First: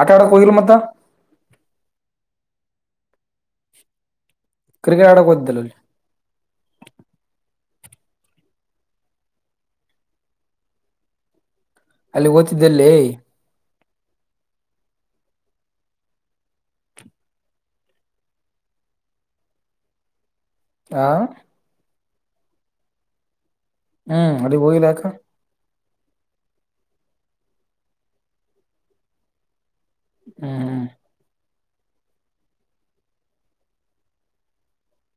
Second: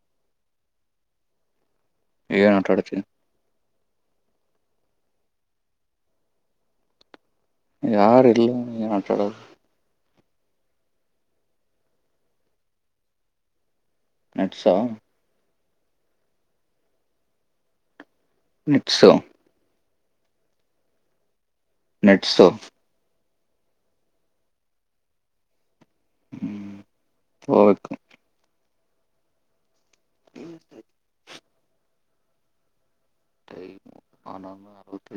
ಆಟಡ ಕೋಗಿಲ್ಲ ಮ್ದ ಏಗನ್ ಆಟಾಡ್ತೀ cricket ಆಡೋಕದ್ದಲ್ಲ ಯಾರ ಇಲ್ಲ ನೀ ಆಟಾಡದು ಅಲ್ಲಿ ಓತಿದ್ದಲ್ಲಿ ನಡ್ಸಾವ ನಿಪ್ಸು ಆಾ ನೆಟ್ಸು ಹ್ಮ್ ಅಲ್ಲಿ ಹೋಗಿಲ್ಲಾಕ ಹ್ಮ್ ಹಬೇಕಕ್ಕ ಹ್ಮ್ ಹ್ಮ್ ಹಣ ಅವತ್ತ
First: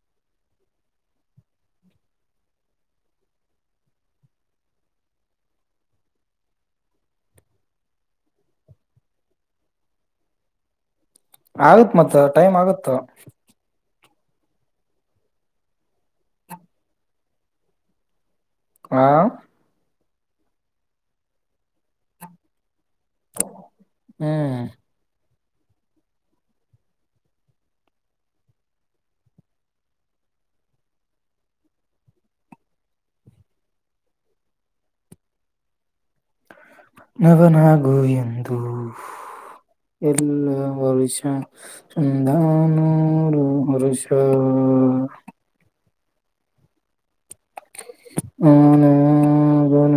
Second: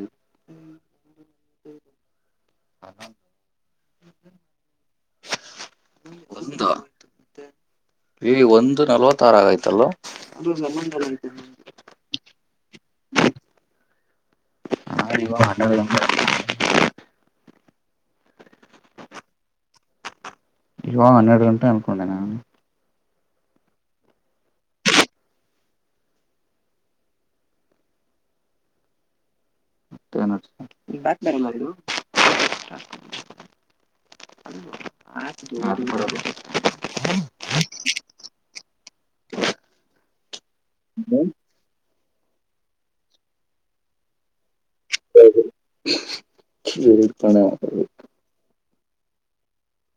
ಹ ಒ ಈ ಒಂದು ನಲವತ್ತ ಆರುಆಗೈತಲ್ಲ ಆಗತ್ ಮತ್ತ ಟೈಮ್ ಆಗುತ್ತೋ ಹಾವ ಅ ಹಾ ಇಗಾಗ ಹನ್ನೆರಡು ಗಂಟೆ ಅನ್ಕೊಂಡೆ ನಾನು ಹ್ಮ್ ಮ ಆ ನವನಾಗು ಎಂದು ಎಲ್ಲ ಒ ವಿಷಯ ಚಂದಾನೂರು ಹರುಷ ಸರಿ ಪಣ ನ ಗ ನ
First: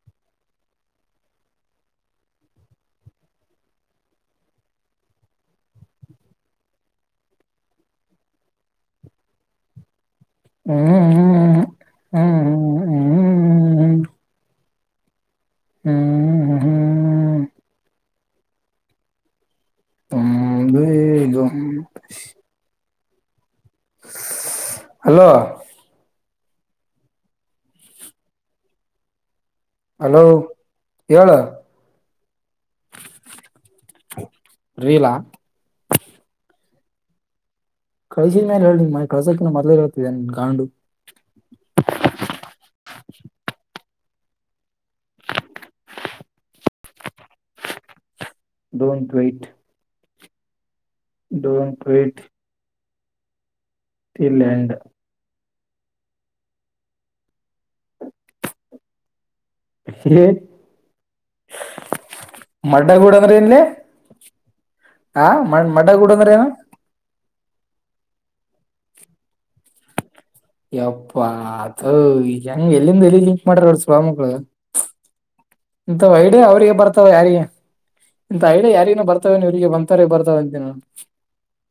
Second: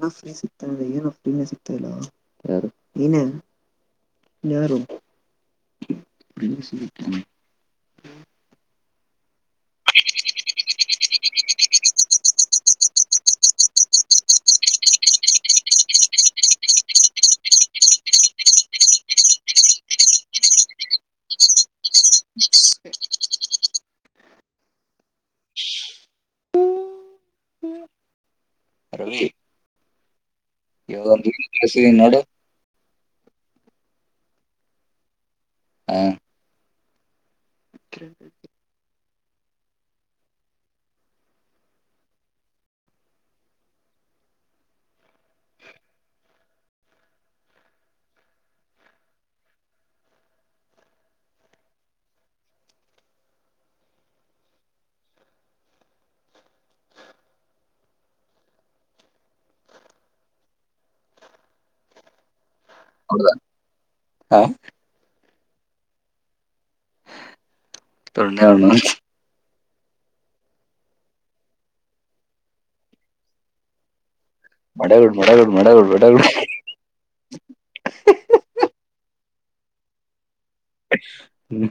ನ ಫ್ರೀ ಸಿಕ್ತ ಅಂದ್ರೆ ಏನ ಫ್ರೀನ ಸಿಕ್ತಾ ಇಲ್ ಏನೇ ಯಾರು [unintelligible] ಹ್ಮ್ ಹ್ಮ್ ಹ್ಮ್ ಹ್ಮ್ ಹ್ಮ್ ಹ್ಮ ಹ್ಮ ಹ್ಮ್ ಹ ಹ್ಮ್ [inaudible] ಹದುಗ ಹ ಹಲೋ ರವಿ ಹಲೋ ಇವಾಗ ಹೇಳ ಒ ನೋಡು ರೀಲಾ ಹ ಕಳ್ಸಿದ ಮೇಾಲ ಹೇಳ್ರಿ ಮನೆ ಕಳ್ಸಕಿನ್ನ ಮೊದ್ೇ ಇರತಿದೆ ನಿನ್ ಗಾಂಡು ದೋನ್ ಟ್ವೈಟ್ ಡೋಂಟ್ ಕಟ್ಟ್ ಫನ್ಲಾಂಡ್ ಹ ಮಡ್ಡ ಗೂಡ ಹೌದಾ ಅಂದ್ರೆ ನ್ಲಿ ಹ ಹ ಮ ಮಡ ಗೂಡ ಅಂದ್ರ ಏನು ಹ ಯಪ್ಪಾ ಅದ ಈ ಹೆಂಗ ಎಲ್ಲಿಂದ ಎಲ್ಲಿ ಜಿಂಕ್ ಮಾಡ್ರ ಸ್ವಾಮಿಗಳು ಮಡಗುಡ್ ಮಡಗುಡ್ ಮಡಗುಡ್ ಇಂಥ ಮಡಗುಡ್ ಐಡಿಯ ಅವ್ರಿಗೆ ಬರ್ತಾವ ಯಾರಿಗೆ ಇಂಥ ಐಡಿಯ ಯಾರಿಗಿನೂ ಬರ್ತ ಇ್ರರಿಗೆ ಬಂತಾರೆ ಬರ್ತಾವ ಹ್ಮ್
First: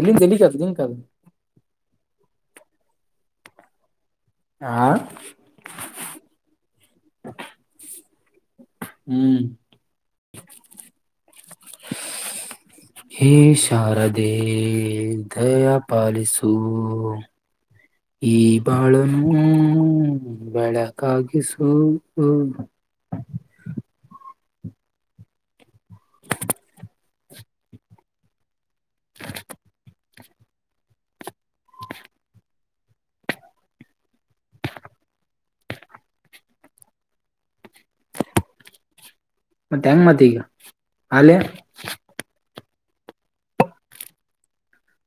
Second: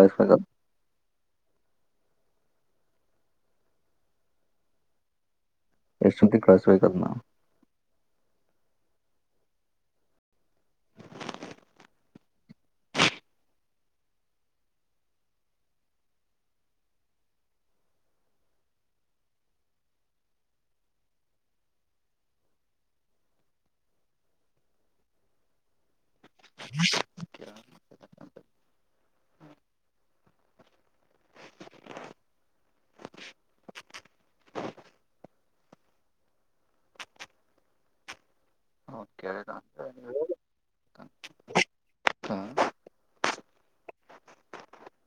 ಎಲ್ಲಿಂದ ಎಲ್ಲಿಗದು ಹಂಕ ಹ ಎಷ್ಟೊತ್ತಿಗೆ ಕಳಿಸ್ಬೇಕ ಅದ್ನ ಹ್ಮ್ [unintelligible] ಶಾರದೆೇ ದಯಾ ಪಾಲಿಸು ಈ ಬಾಳನೂ ಬೆಳಕಾಗಿಸೂ [inaudible] ಹ್ಮ [inaudible] [inaudible] ಅವನ್ ಕೇಳಿದ ಮತ್ತೆ ಹೆಂಗ ಅಂದ್ರೆ ಮತ್ ಈಗ ಹಾಲೇ ಅಂತ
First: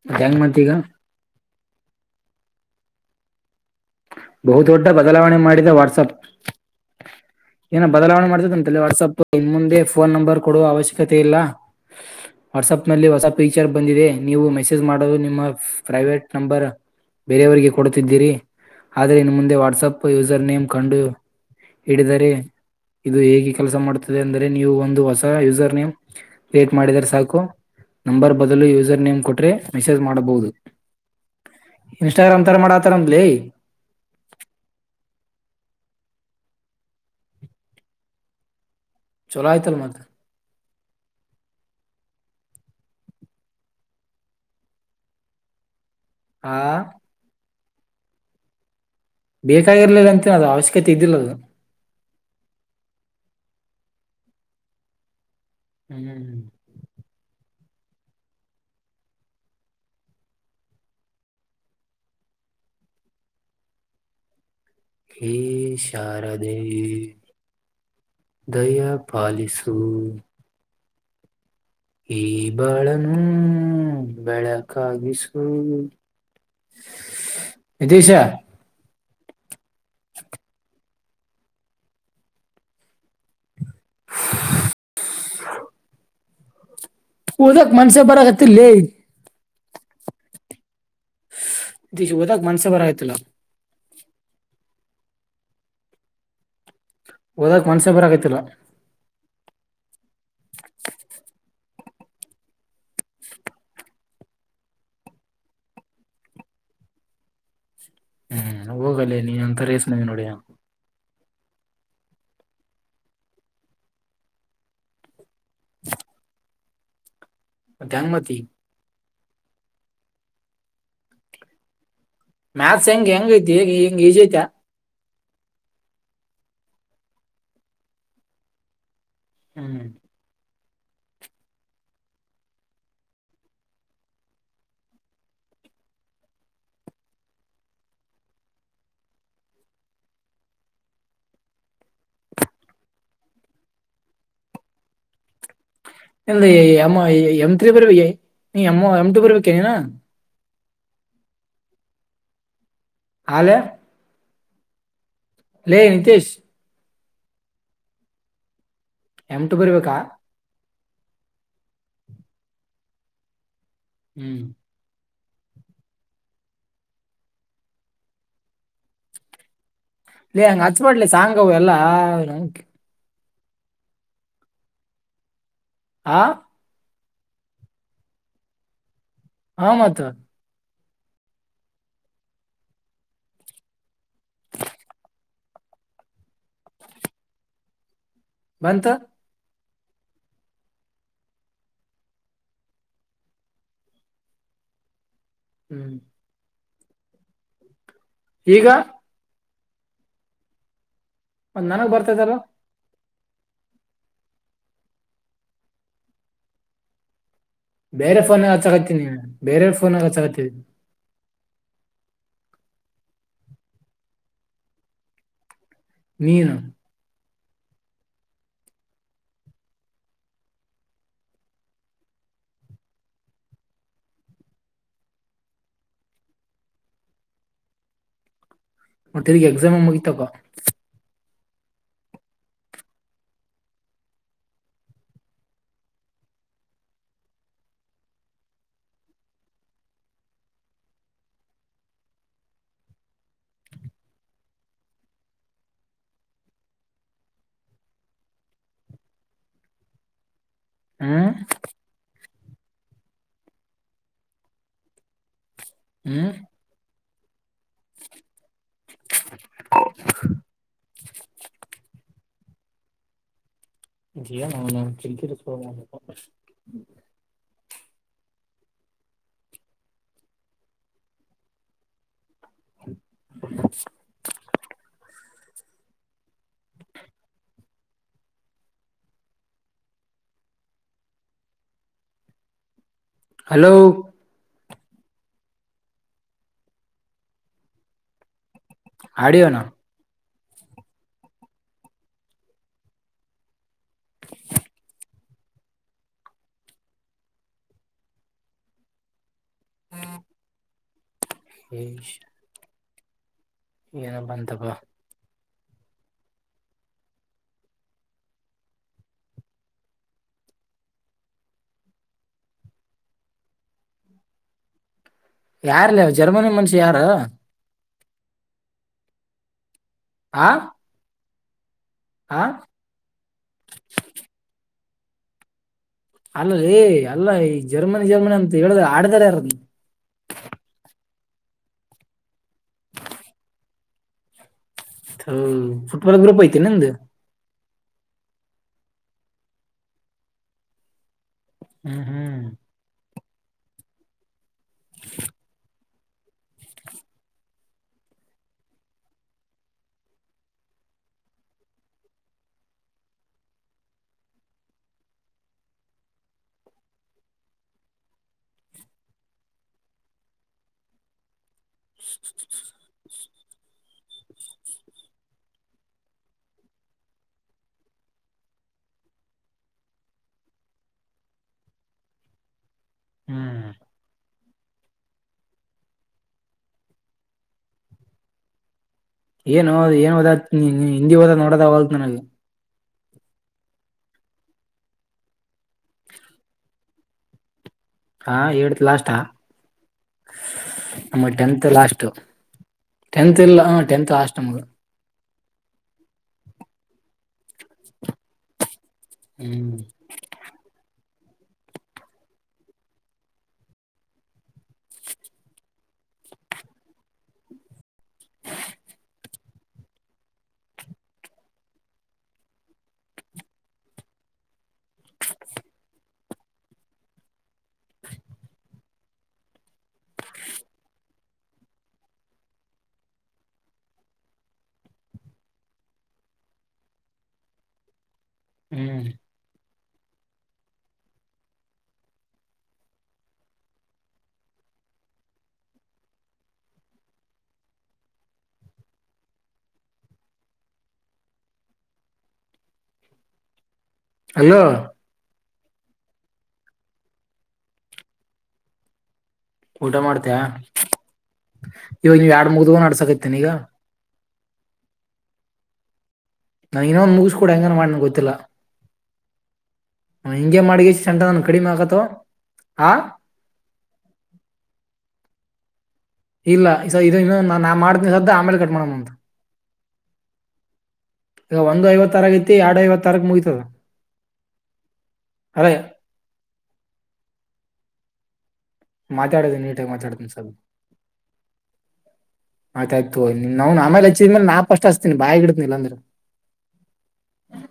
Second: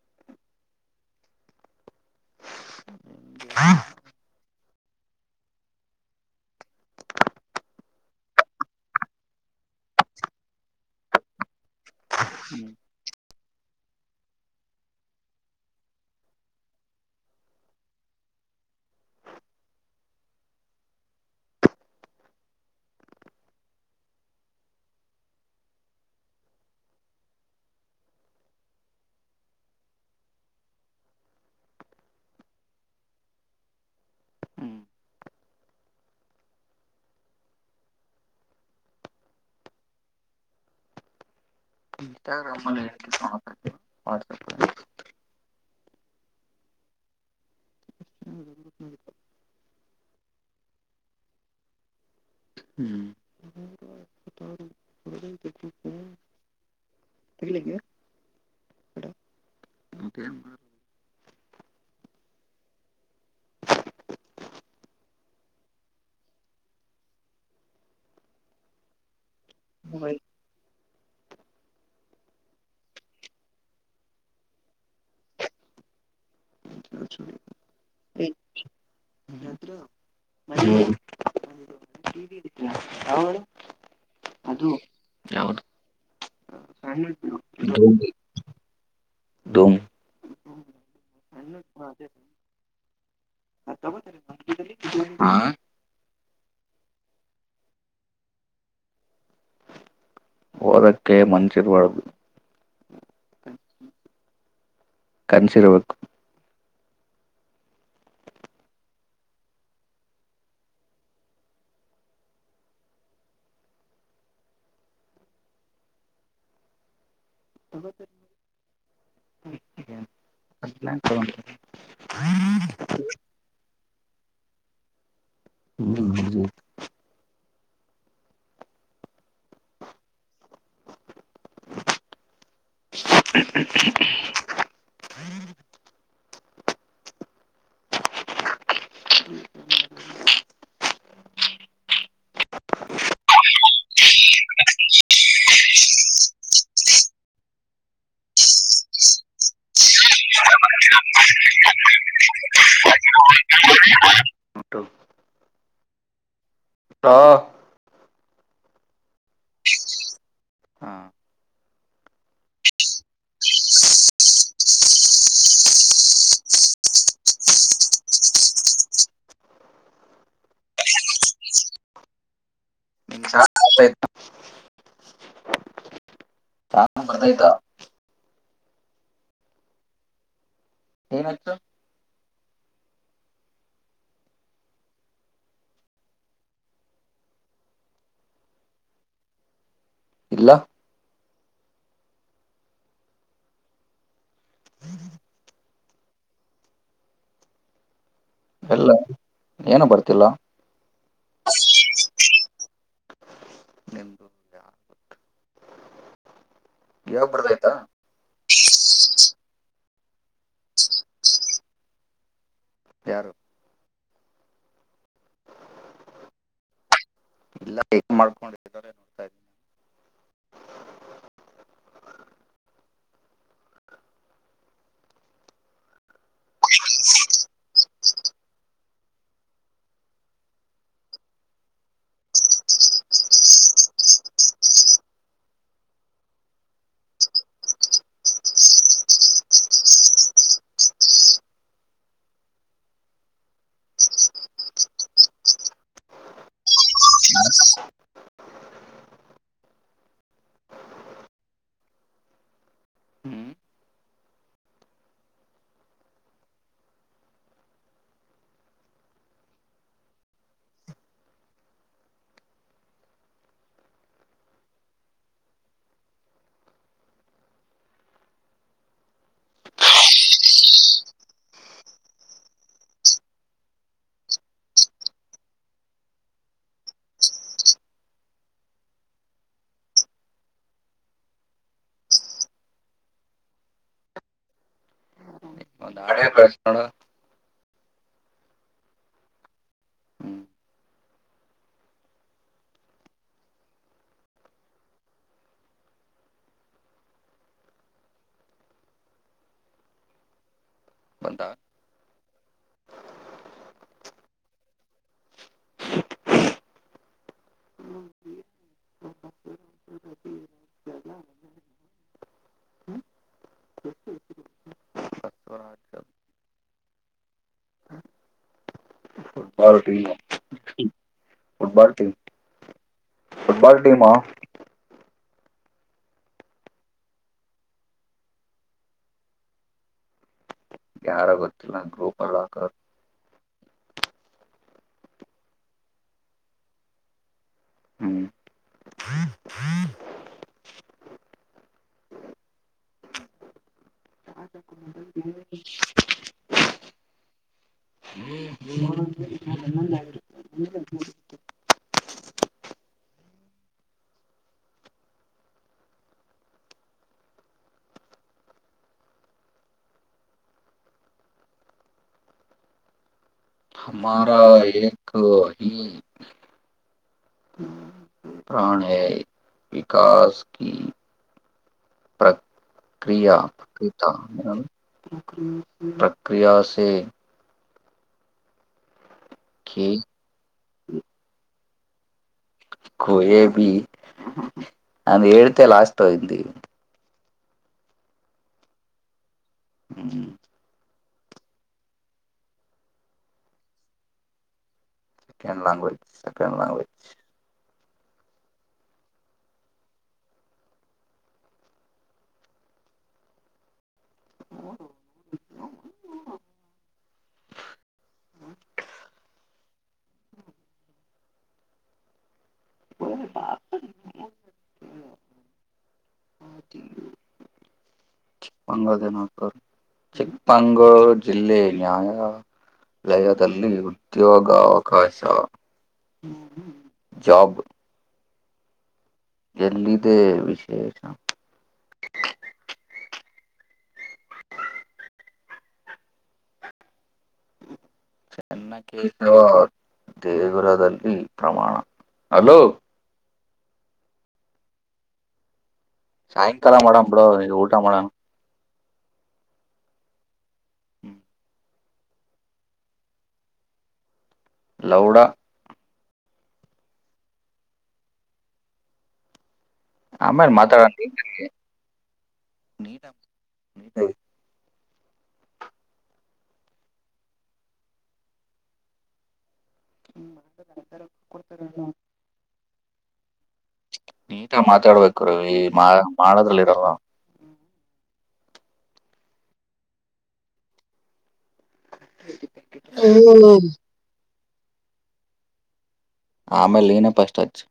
ಮತ್ತ ಹೆಂಗ್ ಮತ್ತ ಈಗ ಬಹುದೊಡ್ಡ ಬದಲಾವಣೆ ಮಾಡಿದ ವಾಟ್ಸಪ್ ಏನ ಬದಲಾವಣೆ ಮಾಡ್ತದ ಅಂತ ವಾಟ್ಸಪ್ ಇನ್ ಮುಂದೆ ಫೋನ್ ನಂಬರ್ ಕೊಡುವ ಅವಶ್ಯಕತೆ ಇಲ್ಲಾ [inaudible] ವಾಟ್ಸಪ್ ನಲ್ಲಿ ಹೊಸ ಫೀಚರ್ ಬಂದಿದೆ ನೀವು ಮೆಸೇಜ್ ಮಾಡಲು ನಿಮ್ಮ ಪ್ರೈವೇಟ್ ನಂಬರ್ ಬೇರೆಯವರಿಗೆ ಕೊಡುತ್ತಿದ್ದೀರಿ ಆದರೆ ಇನ್ನು ಮುಂದೆ ವಾಟ್ಸಪ್ ಯೂಸರ್ ನೇಮ್ ಕಂಡು ಹಿಡಿದರೆ ಇದು ಹೇಗೆ ಕೆಲಸ ಮಾಡುತ್ತದೆ ಅಂದರೆ ನೀವು ಒಂದು ಹೊಸ ಯೂಸರ್ ನೇಮ್ ಲೇಟ್ ಮಾಡಿದರೆ ಸಾಕು ನಂಬರ್ ಬದಲು ಯೂಸರ್ ನೇಮ್ ಕೊಟ್ರೆ ಮೆಸೇಜ್ ಮಾಡಬಹುದು ಇನ್ಸ್ಟಾಗ್ರಾಮ್ ತರ ಮಾಡಾತಾರ ನಂದ್ಲಿ ಹ್ಮ್ ಚಲಾಯತಲ್ಲಮದು ಇನ್ಸ್ಟಾಗ್ರಾಮಲ್ಲಿ ಎ ವಾಟ್ಸಆಪ್ ಹಾ ಬೇಕಾಗಿರ್ಲಿಲ್ಲ ಅಂತ ಅದು ಅವಶ್ಯಕತೆ ಇದ್ದಿಲ್ಲದು ಹ್ಮ್ ಹ್ಮ್್ಮ ಮತ್ತೇನ್ ಹ ಶಾರದೆಿ ದಯ ಪಾಲಿಸು ಈ ಬಾಳನೂ ಬೆಳಕಾಗಿಸು ನಿತೇಶ [inaudible] ಹ್ಮ್ [inaudible] ಯಾವ್ದು ಉದಕ್ ಮನುಷಪರಗತಿ ಲೇ ಧೂಮ್ ಇ ಶಿವದಾಗ ಮಾನ್ಸ ಬರಯತಲ್ಲ ಹಾ ಹಓದ ಮನ್ಸೇಪರ್ ಆಗತಿಲ್ಲ ಕೇ ಮಂಸರ್ವಳದು ಕನ್ಸಿರಬೇಕು ಹ್ಮ್ ಹೋಗಲ್ಲೇ ನೀ ಅಂತರೇಸನವ ನೋಡ ಮಧನುಮತಿ [inaudible] ಮ್ಯಾಥಸ್ ಹೆಂಗಗೆ ಹೆಂಗ ೈತಿ ಈಗ ಹೆಂಗ ಈಜಐತಾ ಹ್ಮ್ ಎಲ್ಲ ಎಮ್ಮ ಎಮ್ ತ್ೀ ಬರ್ಬೇಕ ನೀ ಅಮ್ಮ ಎಮ್ ಟು ಬರ್ಬೇಕೇ ನೀನಾ ಹಾಲ ಲೇ ನಿತೀಶ್ ಎಮಂತು ಬರ್ಬೇಕಾ ಹ್ಮ್ ಇ ಅಂಗ ಹಚ್ವಾಟ್ಲ್ಲಿ ಸಾಂಗವ ಎಲ್ಲಾ ಆ ಬರ್ದಯ್ತಾ ಹಾ ಮಾತ್ರ ನೀನ್ ಹಚ್ಚು ಬಂತ ಇಲ್ಲ ಹ್ಮ್ ಈಗ ಎಲ್ಲ ಏನು ಬರ್ತಿಲ್ಲ ಒಂದ್ ನನಗ್ ಬರ್ತದಲ್ ನಿಮ್ದು ಇವಾಗ ಬರ್ದಯ್ತಾ ಬೇರೆ ಫೋನ್ಾಗ ಹಚ್ಚಕತ್ತಿನಿ ನೀ ಬೇರೆೆಯ ಫೋನ್ ಆ ಹಚ್ಚಕತ್ತಿ ಯಾರು ಮೀನು ಇಲ್ಲ ಮಾಡ್ಕೊಂಡಿದ್ದಾರೆ ನೋಡ್ತಾ ಇದ್ದೀನಿ ಮತ್ತೆ ತಿಗ ಎಕ್ಸಾಮ್ ಮುಗತಕ್ಕ ಹ್ಮ ಹ್ಮ್ ಹ್ಮ್ ಹ [unintelligible] [inaudible] ಹಲೋ ಒಂದುಾಡ ಕಳಸ ನೋಣ ಹಡೋ ನ ಹ್ಮ್ ಬಂದ ಹ್ಮ್ ಏನ ಬಂತಪ್ಪ ಯಾರಲ್ಲ ಜರ್ಮನಿ ಮನುಷ್ಯ ಯಾರು ಬಾರಟ ಆಾ ುಟ್ಬಲ್ ೀಮ ುಟ್ಬಲ್ ೀಮ ಅಲ್ಲ ೇ ಅಲ್ಲ ಈ ಜರ್ಮನಿ ಜರ್ಮನಿ ಅಂತ ಹೇಳಿದ್ರ ಆಡ್ದಾರ ಯಾರ ಗ್ರೂಪಲ್ಲ ಹಫುಟ್ಬಲ್ ಗ್ರೂಪ್ ಐತಿ ನ ಅಂದ ಹ್ಮ್ ಹ್ಮ್ ಹ್ಮ್ [inaudible] [inaudible] ಹಾರ ಪ್ರಾಣ ಹೈ ವಿಕಾಸ್ ಕಿ ಕ್ರಿಯಾ ಹ್ಮ್ ಕ್ರೀ ಪ್ರಕ್ರಿಯ ಸೆ ಏನ್ ಕೇಕ್ ಏನ್ ಹೋದ ಹಿಂದಿ ಹೋದ ನೋಡದ ಹಲ್ಾನಲ್ಲಿ ಕೊಯಬ ಅಂತ ಹೇಳ್ತೆ ಲಸ್ತಿಂದ ಹಾ ಳ್ತ್ ಲಾಸ್ಟ್ಾ ಹ್ಮ್ ನ ಟತ್ ಲಾಸ್ಟ್ಟತ್ ಇಲ್ಲಟತ್ ಲಾಸ್ಟ್ ನಮಗೆ ಸೆಕೆಂಡ್ ಲ್ಯಾಂಗ್ವೇಜ್ ಸೆಕೆಂಡ್ ಲ್ಯಾಂಗ್ವೇಜ್ ಹ್ಮ್ ಚಿಂಗ ದಿನಕ ಚಿಕ್ಕಮಂಗೂರು ಜಿಲ್ಲೆ ನ್ಯಾಯ ಲಯದಲ್ಲಿ ಉದ್ಯೋಗಾವಕಾಶ ಜಬ್ ಹ್ಮ್ ಎಲ್ಲಿಿದೆೇ ವಿಶೇಷಂ ದೇಗುರದಲ್ಲಿ ಪ್ರಮಾಣ ಅಲೋ ಅಯೋ ಸಾಯಂಕಾಲ ಮಾಡಡೋ ಬಿಡೋ ನೀ ಊಟ ಮಾಡಡೋಣ ಊಟ ಮಾಡ್ತೇಯ ಇವಾಗ ನೀವ ಯಡ್ ಮುಗ್ದುವ ನಡ್ಸಕತ್ತೇನ ಈಗ ಲೌಡ ನಾ ಇನ್ನೊಂದು್ ಮುಗಿಸ್ಕೂಡ ಹೆಂಗನ ಮಾಡ್ನ ಗೊತ್ತಿಲ್ಲ ಆಮೇ್ರ ಹಿಂಗೆ ಮಾಡಿ ಮಾತಾಡ ಸೆಂಟ ನನ್ ಕಡಿಮೆ ಆಗತ್ತೋ ಆ ನೀ ಹ್ಮ ಇಲ್ಲ ಇದ ಇನ್ನೊ ನಾನ್ ಮಾಡ್ತನಿ ಸದ್ದ ಆಮೇಲೆ ಕಟ್್ಮ ಮಾಡಣ ಅಂತ ಹ್ಮ ಈಗ ಒಂದು ಐವತ್ತಾರ ಐತಿ ಎರಡು ಐವತ್ತಾರಕ್ ಮುಗ ನೀಟಾಗ ಮಾತಾಡ್ಬೇಕು ರವಿ ಅರೇ ಮಾ ಮಾಡಳದ್ರಲ್ಲಿ ಇರಲ್ ಮಾತಾಡದ ನೀಟಾಗಿಿ ಮಾತಾಡ್ತೀನಿ ಸರ್ ಆಯ್ತಾಯಯ್ತು ನನ್ ಆಮೇಲೆ ಹಚ್ಚಿದ್ಮೇಲೆ ನಾಪ ಅಷ್ಟ ಹ್ತಿನಿ ಬಾಯಿಡತನ ಇಲ್ಲಾಂದ್ರೆ ಆಮೇಲೆ ಏನಪ್ಪ ಅಷ್ಟಜು